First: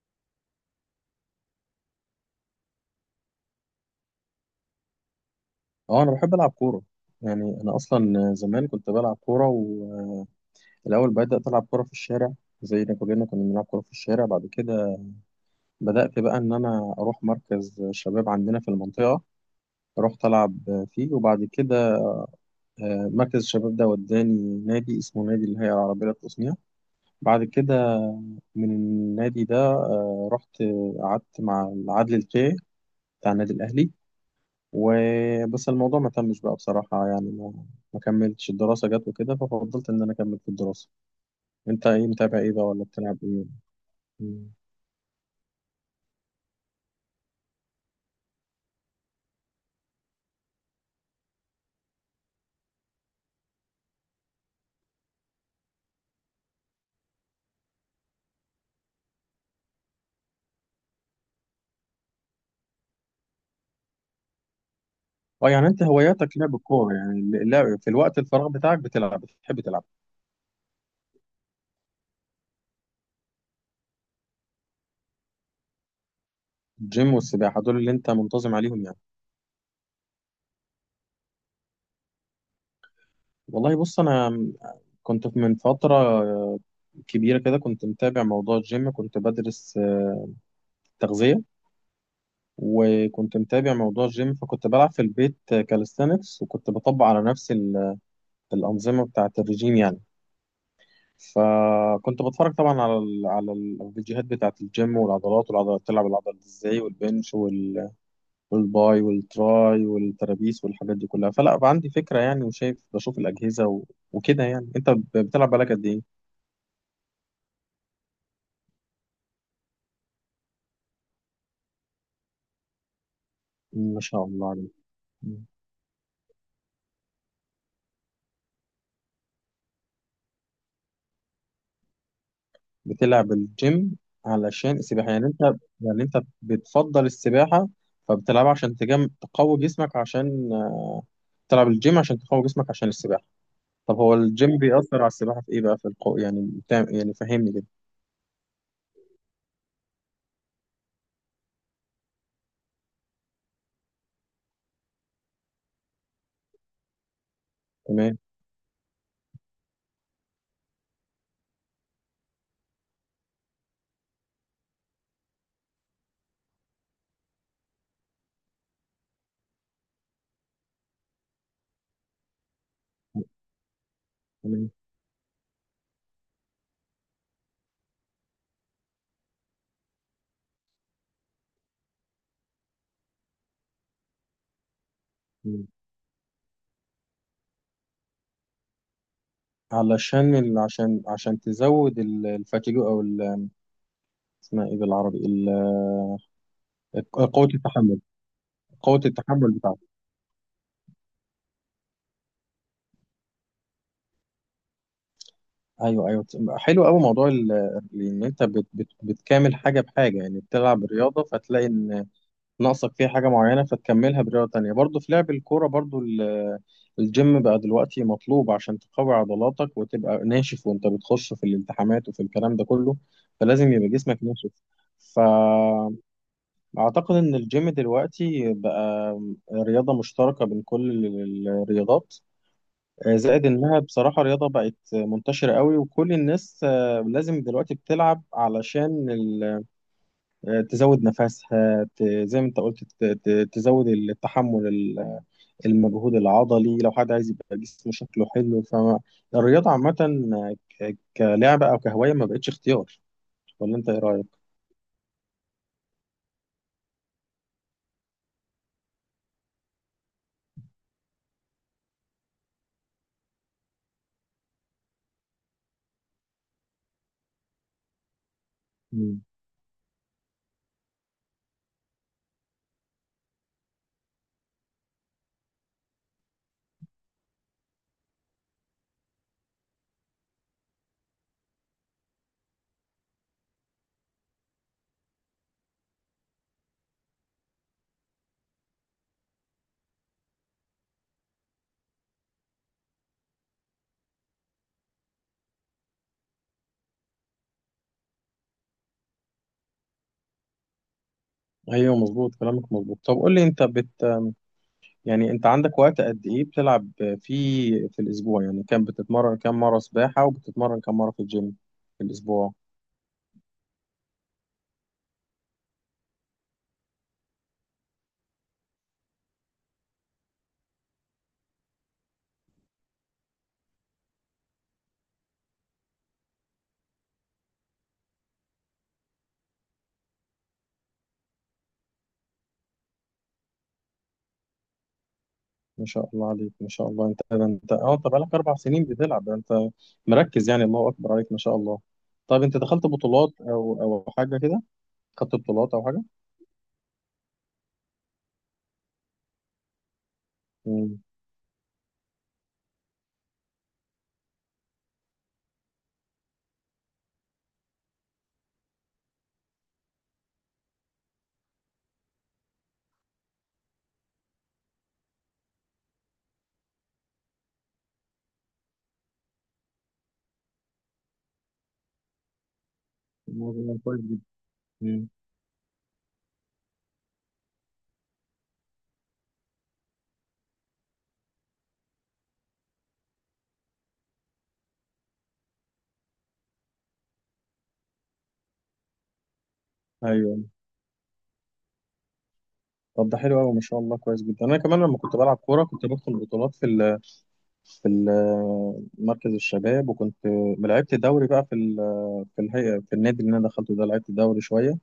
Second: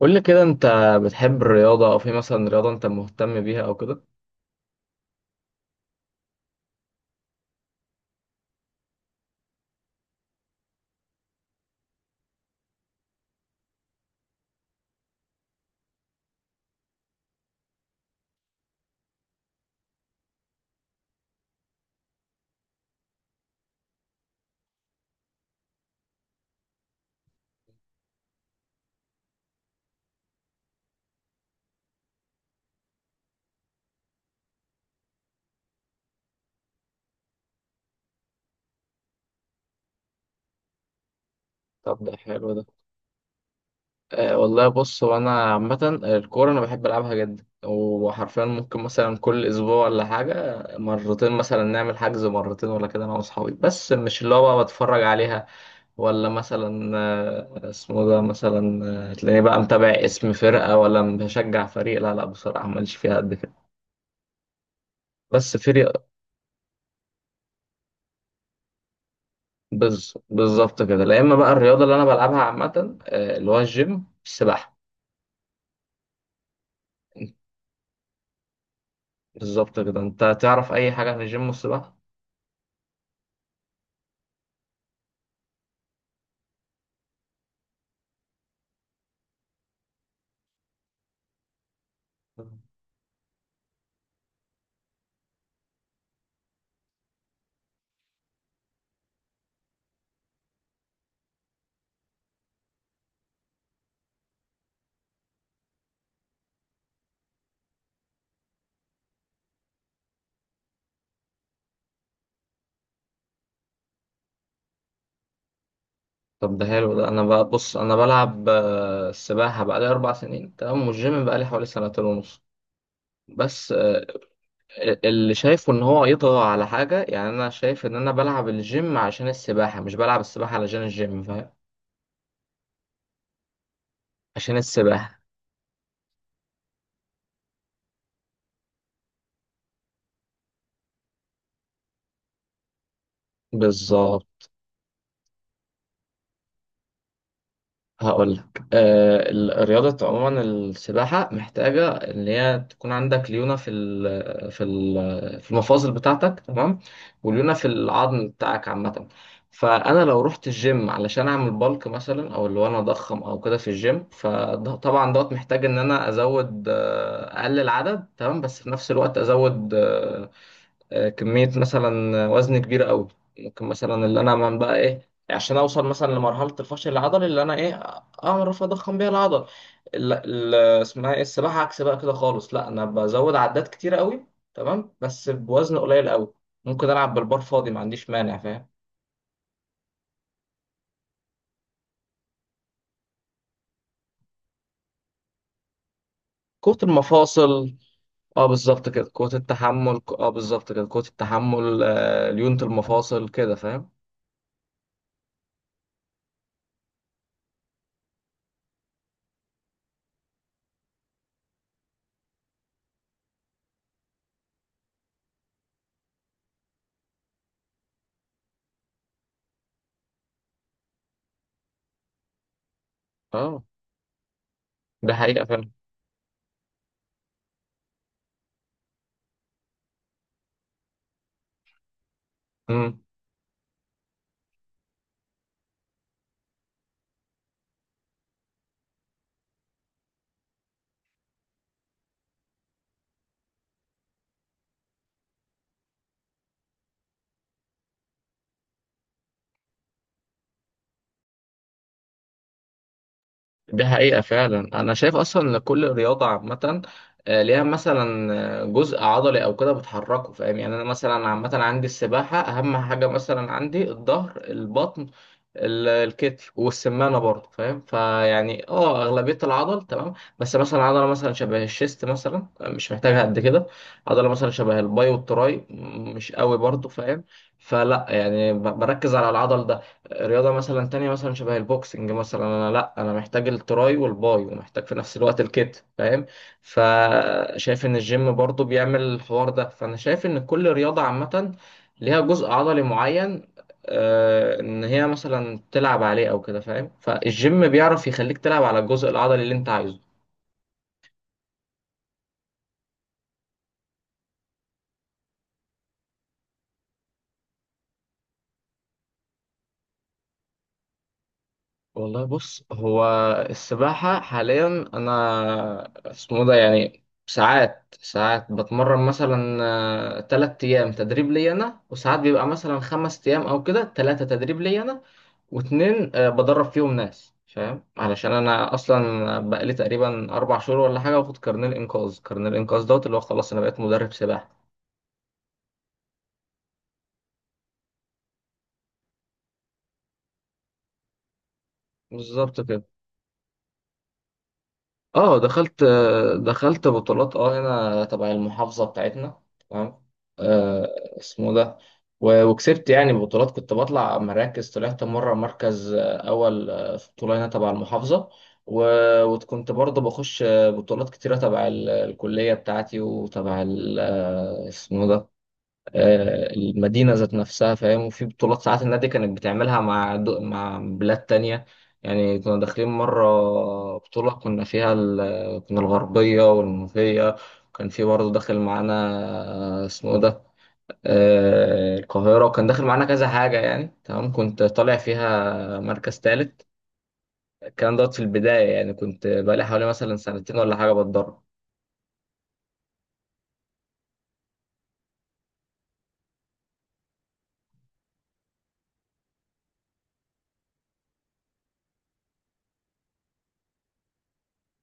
قول لي كده، انت بتحب الرياضة او في مثلا رياضة انت مهتم بيها او كده؟ اه انا بحب العب كوره. يعني انا اصلا زمان كنت بلعب كوره، والاول بدات العب كوره في الشارع، زي ما كلنا كنا بنلعب كوره في الشارع. بعد كده بدات بقى ان انا اروح مركز شباب عندنا في المنطقه، رحت العب فيه. وبعد كده مركز الشباب ده وداني نادي اسمه نادي الهيئه العربيه للتصنيع. بعد كده من النادي ده رحت قعدت مع العدل الكي بتاع النادي الاهلي، وبس الموضوع ما تمش بقى بصراحة، يعني ما كملتش الدراسة، جت وكده ففضلت إن أنا أكمل في الدراسة. أنت طب، إيه، ده متابع إيه حلو بقى ده. ولا بتلعب إيه؟ أه مم. والله، بص، هو انا عامة الكورة انا بحب العبها جدا، وحرفيا ممكن مثلا كل اسبوع ولا حاجة مرتين، مثلا نعمل حجز مرتين ولا كده، انا واصحابي، بس مش اللي هو بقى بتفرج عليها. ولا مثلا اسمه ده، مثلا تلاقيني بقى متابع اسم فرقة ولا بشجع فريق. لا لا، بصراحة ماليش فيها قد كده. أه بس يعني في أنت ري- هواياتك لعب الكورة، يعني اللعب في الوقت الفراغ بتاعك بتلعب، بتحب تلعب بالظبط كده. لا، اما بقى الرياضه اللي انا بلعبها عامه اللي هو الجيم، السباحه. الجيم والسباحة، دول اللي أنت منتظم عليهم يعني. بالظبط كده. انت تعرف اي حاجه عن الجيم والسباحه؟ والله بص، أنا كنت من فترة كبيرة كده كنت متابع موضوع الجيم، كنت بدرس تغذية، وكنت متابع موضوع الجيم. فكنت بلعب في البيت كاليستانكس، وكنت بطبق على نفسي الأنظمة بتاعة الرجيم يعني. فكنت بتفرج طبعا على الفيديوهات بتاعة الجيم والعضلات، والعضلات تلعب العضلات ازاي، والبنش والباي والتراي والترابيس والحاجات دي كلها، فلا بقى عندي فكرة يعني، وشايف الأجهزة وكده يعني. أنت بتلعب بالك قد إيه؟ طب ده حلو ده. انا بقى بص، انا بلعب السباحه بقالي 4 سنين، تمام، والجيم بقالي حوالي سنتين ونص. بس، ما شاء الله عليك. اللي مم. شايفه ان هو يطغى على حاجه، يعني انا شايف ان انا بلعب الجيم عشان السباحه، مش بلعب السباحه علشان الجيم، فاهم؟ بتلعب الجيم عشان علشان السباحة السباحه. يعني، أنت يعني أنت بتفضل السباحة، فبتلعبها عشان تقوي جسمك، عشان تلعب الجيم عشان تقوي جسمك عشان السباحة. طب هو بالظبط. الجيم بيأثر على السباحة في إيه بقى، في القوة يعني يعني فهمني كده. هقول لك. الرياضة عموما، السباحة محتاجة إن هي تكون عندك ليونة في المفاصل بتاعتك، تمام. وليونة في تمام. العظم بتاعك، عامة. فأنا لو رحت الجيم علشان أعمل بالك مثلا، أو اللي هو أنا أضخم أو كده في الجيم، فطبعا دوت محتاج إن أنا أزود، أقلل عدد، تمام. بس في نفس الوقت أزود كمية مثلا وزن كبير قوي. ممكن مثلا اللي انا، من تمام. بقى ايه، عشان اوصل مثلا لمرحلة الفشل العضلي اللي انا ايه اعرف اضخم بيها العضل. ال- ال- اسمها ايه، السباحة، عكس بقى كده خالص. لا، انا بزود عدات كتير قوي، تمام، بس تمام. بوزن قليل قوي. ممكن العب بالبار فاضي، ما عنديش مانع، فاهم. عشان تزود الفاتيجو أو اسمها إيه بالعربي قوة قوة المفاصل. التحمل. اه بالظبط قوة كده، قوة التحمل بتاعتك. التحمل. اه بالظبط كده، قوة التحمل، ليونة المفاصل كده، فاهم. أيوه، أيوه. حلو أوي موضوع إن أنت بتكامل حاجة بحاجة يعني، بتلعب رياضة فتلاقي إن ناقصك فيها حاجة معينة فتكملها برياضة تانية. برضو في لعب الكورة، برضو الجيم بقى دلوقتي مطلوب عشان تقوي عضلاتك وتبقى ناشف، وانت بتخش في الالتحامات وفي الكلام ده كله، اه. فلازم يبقى جسمك ناشف. ده حقيقة فعلا. فأعتقد إن الجيم دلوقتي بقى رياضة مشتركة بين كل الرياضات. زائد إنها بصراحة رياضة بقت منتشرة قوي، وكل الناس لازم دلوقتي بتلعب علشان تزود نفسها، زي ما انت قلت، تزود التحمل، المجهود العضلي، لو حد عايز يبقى جسمه شكله حلو. فالرياضة عامة كلعبة أو كهواية ما بقتش اختيار، ولا دي أنت إيه حقيقة رأيك؟ فعلا. أنا شايف أصلا إن كل رياضة عامة ليها مثلا جزء عضلي أو كده بتحركه، فاهم. يعني أنا مثلا، عامة، عندي السباحة أهم حاجة، مثلا عندي الظهر، البطن، الكتف، والسمانه برضه، فاهم. فيعني، اه، مم. اغلبيه العضل، تمام. بس مثلا عضله مثلا شبه الشيست مثلا مش محتاجها قد كده. عضله مثلا شبه الباي والتراي مش قوي برضه، فاهم. فلا يعني بركز على العضل ده. رياضه مثلا تانية مثلا شبه البوكسنج، مثلا انا، لا انا محتاج التراي والباي، ومحتاج في نفس الوقت الكتف، فاهم. فشايف ان الجيم برضه بيعمل الحوار ده. فانا شايف ان كل رياضه عامه ليها جزء عضلي معين، ان هي مثلا تلعب عليه او كده، فاهم. فالجيم بيعرف يخليك تلعب على الجزء العضلي اللي انت عايزه. ايوه، مظبوط كلامك، مظبوط. طب قول لي انت يعني انت عندك وقت قد ايه بتلعب فيه في الاسبوع، يعني كم بتتمرن، كم مره سباحه، وبتتمرن كم مره في الجيم في والله الاسبوع؟ بص، هو السباحة حاليا، انا اسمه ده، يعني ساعات ساعات بتمرن مثلا 3 ايام تدريب لي انا، وساعات بيبقى مثلا 5 ايام او كده، 3 تدريب لي انا واتنين بدرب فيهم ناس، فاهم. علشان انا اصلا بقالي تقريبا 4 شهور ولا حاجة واخد كارنيه الانقاذ، كارنيه الانقاذ دوت اللي هو خلاص انا بقيت مدرب سباحة. ما شاء الله عليك، ما شاء الله. انت ده انت اه انت بقالك 4 سنين بتلعب، ده انت مركز يعني، الله اكبر عليك، ما شاء الله. طب انت بالظبط كده. دخلت بطولات او او حاجه كده، خدت اه بطولات دخلت او حاجه؟ دخلت بطولات، اه، هنا تبع المحافظة بتاعتنا، تمام. آه امم. اسمه ده. وكسبت يعني بطولات، كنت بطلع مراكز، طلعت مرة مركز أول في بطولة هنا تبع المحافظة. وكنت برضه بخش بطولات كتيرة تبع الكلية بتاعتي، وتبع اسمه ده، المدينة ذات نفسها، فاهم. وفي بطولات ساعات النادي كانت بتعملها مع مع بلاد تانية، يعني كنا داخلين مرة الموضوع كويس جدا. بطولة كنا فيها امم. كنا الغربية والمنوفية، كان في برضه داخل معانا اسمه ده، القاهرة، وكان داخل معانا كذا حاجة يعني، تمام. كنت طالع فيها مركز تالت، الكلام دوت في البداية، يعني كنت بقالي حوالي مثلا ايوه. سنتين ولا حاجة بتدرب. طب ده حلو قوي، ما شاء الله، كويس جدا. انا كمان لما كنت بلعب كوره كنت بدخل بطولات في في مركز الشباب، وكنت لعبت دوري بقى في في الهيئه، في النادي اللي انا دخلته ده لعبت دوري شويه.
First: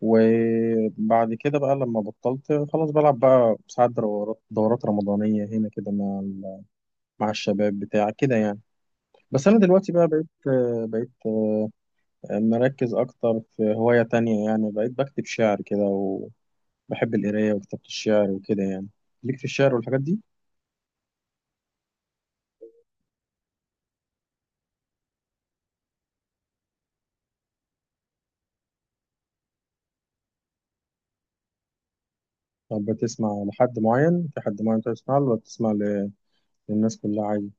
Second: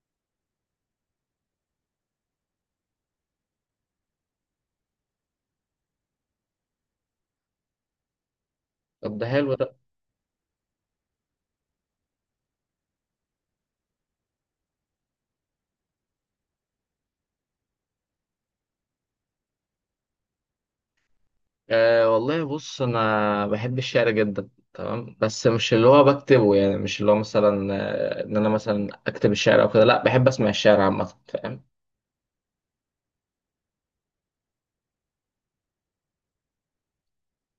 وبعد كده بقى لما بطلت خلاص بلعب، بقى ساعات دورات رمضانية هنا كده مع مع الشباب بتاع كده يعني. طب ده بس حلو. أنا دلوقتي بقى بقيت مركز أكتر في هواية تانية، يعني بقيت بكتب شعر كده، وبحب القراية وكتابة الشعر وكده يعني. ليك في الشعر والحاجات دي؟ أه والله بص، انا بحب الشعر جدا، تمام. بس مش اللي هو بكتبه، يعني مش اللي هو مثلا ان انا مثلا اكتب الشعر او كده. لا، بحب اسمع الشعر عامه، فاهم. طب بتسمع لحد معين، في حد معين بتسمع له ولا بتسمع للناس كلها عادي؟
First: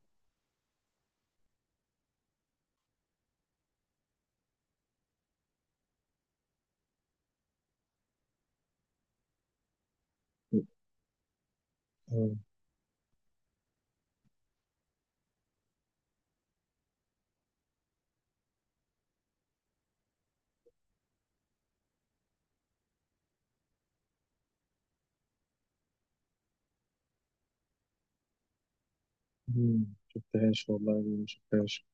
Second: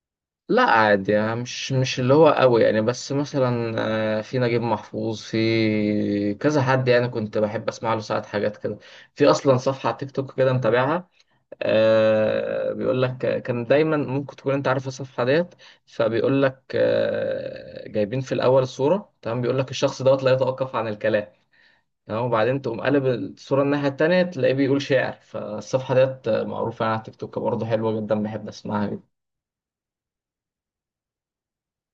لا عادي، يعني مش اللي هو قوي يعني، بس مثلا في نجيب محفوظ، في كذا حد يعني كنت بحب اسمع له ساعات حاجات كده. في اصلا صفحه على تيك توك كده متابعها، آه، بيقول لك كان دايما، ممكن تكون انت عارف الصفحه ديت. فبيقول لك جايبين في الاول صوره، تمام، بيقول لك الشخص دوت لا يتوقف عن الكلام. تمام. وبعدين تقوم قلب الصوره الناحيه التانيه، تلاقيه بيقول شعر. فالصفحه ديت معروفه على تيك توك برضه، حلوه جدا، بحب اسمعها جدا. مم، شفتهاش والله، ما شفتهاش.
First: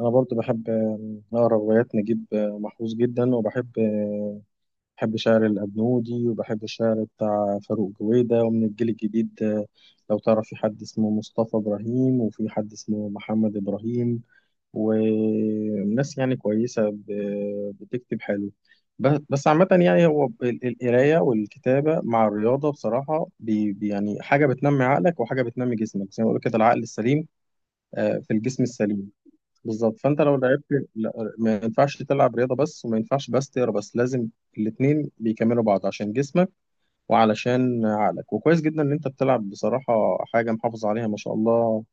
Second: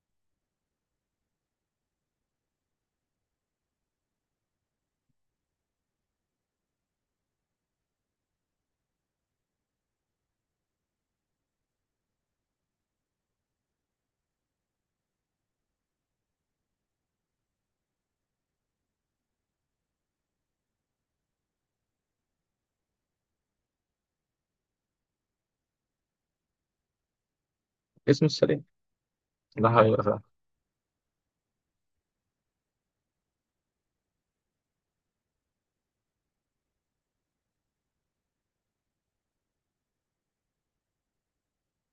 انا برضو بحب اقرا روايات نجيب محفوظ جدا، وبحب بحب شعر الابنودي، وبحب الشعر بتاع فاروق جويدة. ومن الجيل الجديد لو تعرف، في حد اسمه مصطفى ابراهيم، وفي حد اسمه محمد ابراهيم، وناس يعني كويسة بتكتب حلو. بس عامة يعني، هو القراية والكتابة مع الرياضة بصراحة يعني حاجة بتنمي عقلك وحاجة بتنمي جسمك، زي ما بقول كده، العقل السليم اسمه في السليم. الجسم السليم. ده بالظبط. حقيقة فعلا. فانت لو لعبت ما ينفعش تلعب رياضه بس، وما ينفعش بس تقرا، بس لازم الاتنين بيكملوا بعض عشان جسمك وعلشان عقلك. وكويس جدا ان انت بتلعب بصراحه، حاجه محافظ عليها ما شاء الله،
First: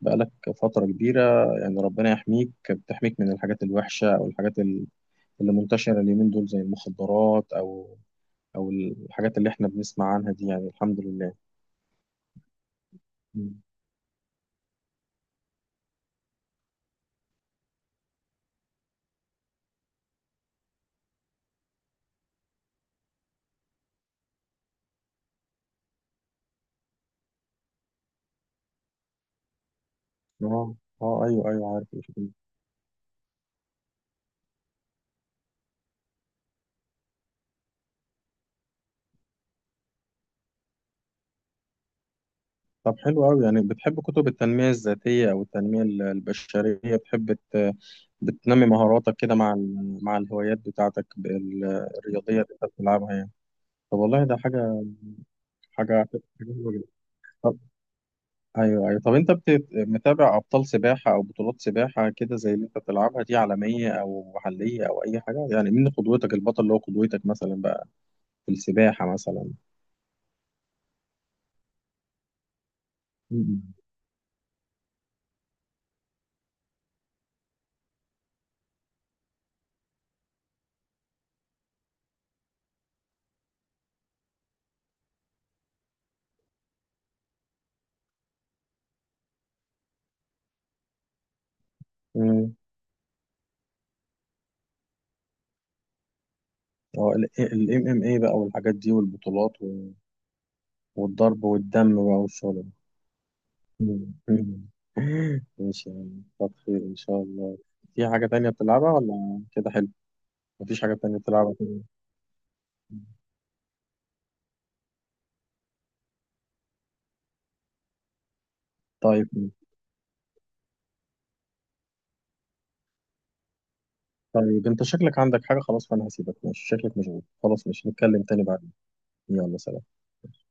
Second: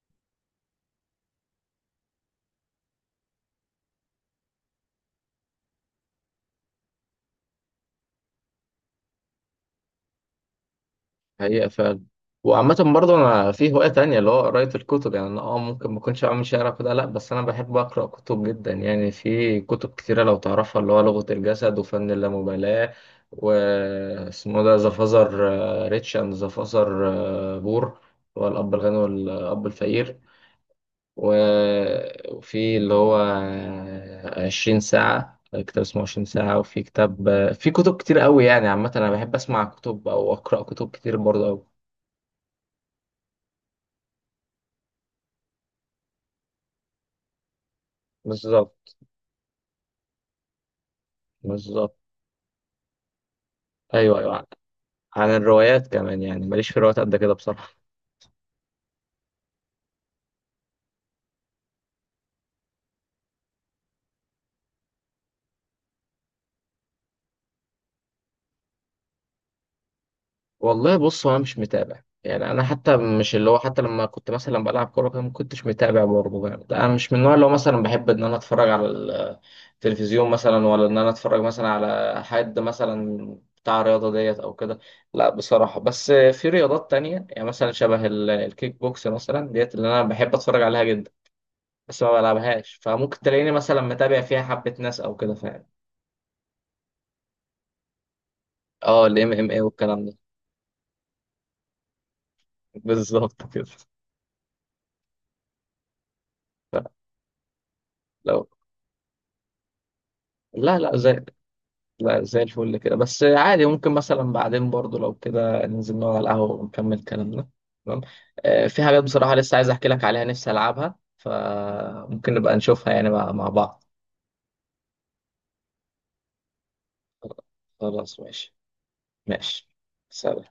بقالك فتره كبيره. يعني ربنا يحميك، بتحميك من الحاجات الوحشه او الحاجات اللي منتشره اليومين دول زي المخدرات او او الحاجات اللي احنا بنسمع عنها دي يعني، الحمد لله. حقيقة فعلا. وعامة برضه أنا مم. في هواية تانية اللي هو قراية الكتب، يعني أنا، ممكن ما أكونش عامل شعر كده، لأ. بس أنا بحب أقرأ كتب جدا، يعني في كتب كتيرة لو تعرفها، اللي هو لغة الجسد، وفن اللامبالاة، واسمه ده ذا فازر ريتش أند ذا فازر بور، اللي هو الأب الغني والأب الفقير. اه. اه ايوه، ايوه عارف. وفي اللي هو عشرين ساعة، كتاب اسمه 20 ساعة. وفي كتاب في كتب كتير قوي، يعني عامة أنا بحب أسمع كتب أو أقرأ كتب كتير برضه أوي. طب حلو أوي، يعني بتحب كتب التنمية الذاتية أو التنمية البشرية، بتحب بتنمي بالظبط. مهاراتك كده مع مع الهوايات بتاعتك بالظبط. الرياضية اللي أنت بتلعبها يعني. طب ايوه، والله ده ايوه. حاجة، عن الروايات حاجة كمان، يعني ماليش حلوة في جدا. الروايات قد كده طب بصراحه. أيوه، أيوه. طب أنت متابع أبطال سباحة أو بطولات سباحة كده زي اللي أنت بتلعبها دي، عالمية أو محلية أو أي حاجة يعني؟ مين قدوتك، البطل اللي هو قدوتك مثلا بقى في السباحة مثلا؟ والله بص، هو انا مش متابع، يعني انا حتى مش اللي هو، حتى لما كنت مثلا بلعب كوره كده ما كنتش متابع برضه، يعني انا مش من النوع اللي هو مثلا بحب ان انا اتفرج على التلفزيون مثلا، ولا ان انا اتفرج مثلا على حد مثلا بتاع الرياضه ديت او كده. لا بصراحه، بس في رياضات تانية، يعني مثلا شبه الكيك بوكس مثلا ديت، اللي انا بحب اتفرج عليها جدا. بس ما امم. بلعبهاش، فممكن تلاقيني مثلا متابع فيها حبه ناس او كده، فاهم. اه، MMA بقى والحاجات دي اه، الام ام والبطولات، اي والكلام ده. والضرب والدم بقى والشغل. بالظبط كده. مم. ده ماشي يعني، كتر خير إن شاء الله. في حاجة لو تانية بتلعبها ولا كده حلو؟ لا مفيش حاجة لا، تانية زي، بتلعبها كده. لا زي الفل كده. بس عادي ممكن مثلا بعدين برضو لو كده ننزل نقعد على القهوة ونكمل كلامنا، تمام. آه في حاجات طيب. بصراحة لسه عايز احكي لك عليها نفسي العبها، فممكن نبقى نشوفها يعني مع بعض. طيب أنت شكلك عندك حاجة خلاص، فأنا هسيبك ماشي، شكلك مشغول خلاص، ماشي خلاص نتكلم تاني ماشي. بعدين. يلا ماشي. سلام. سلام.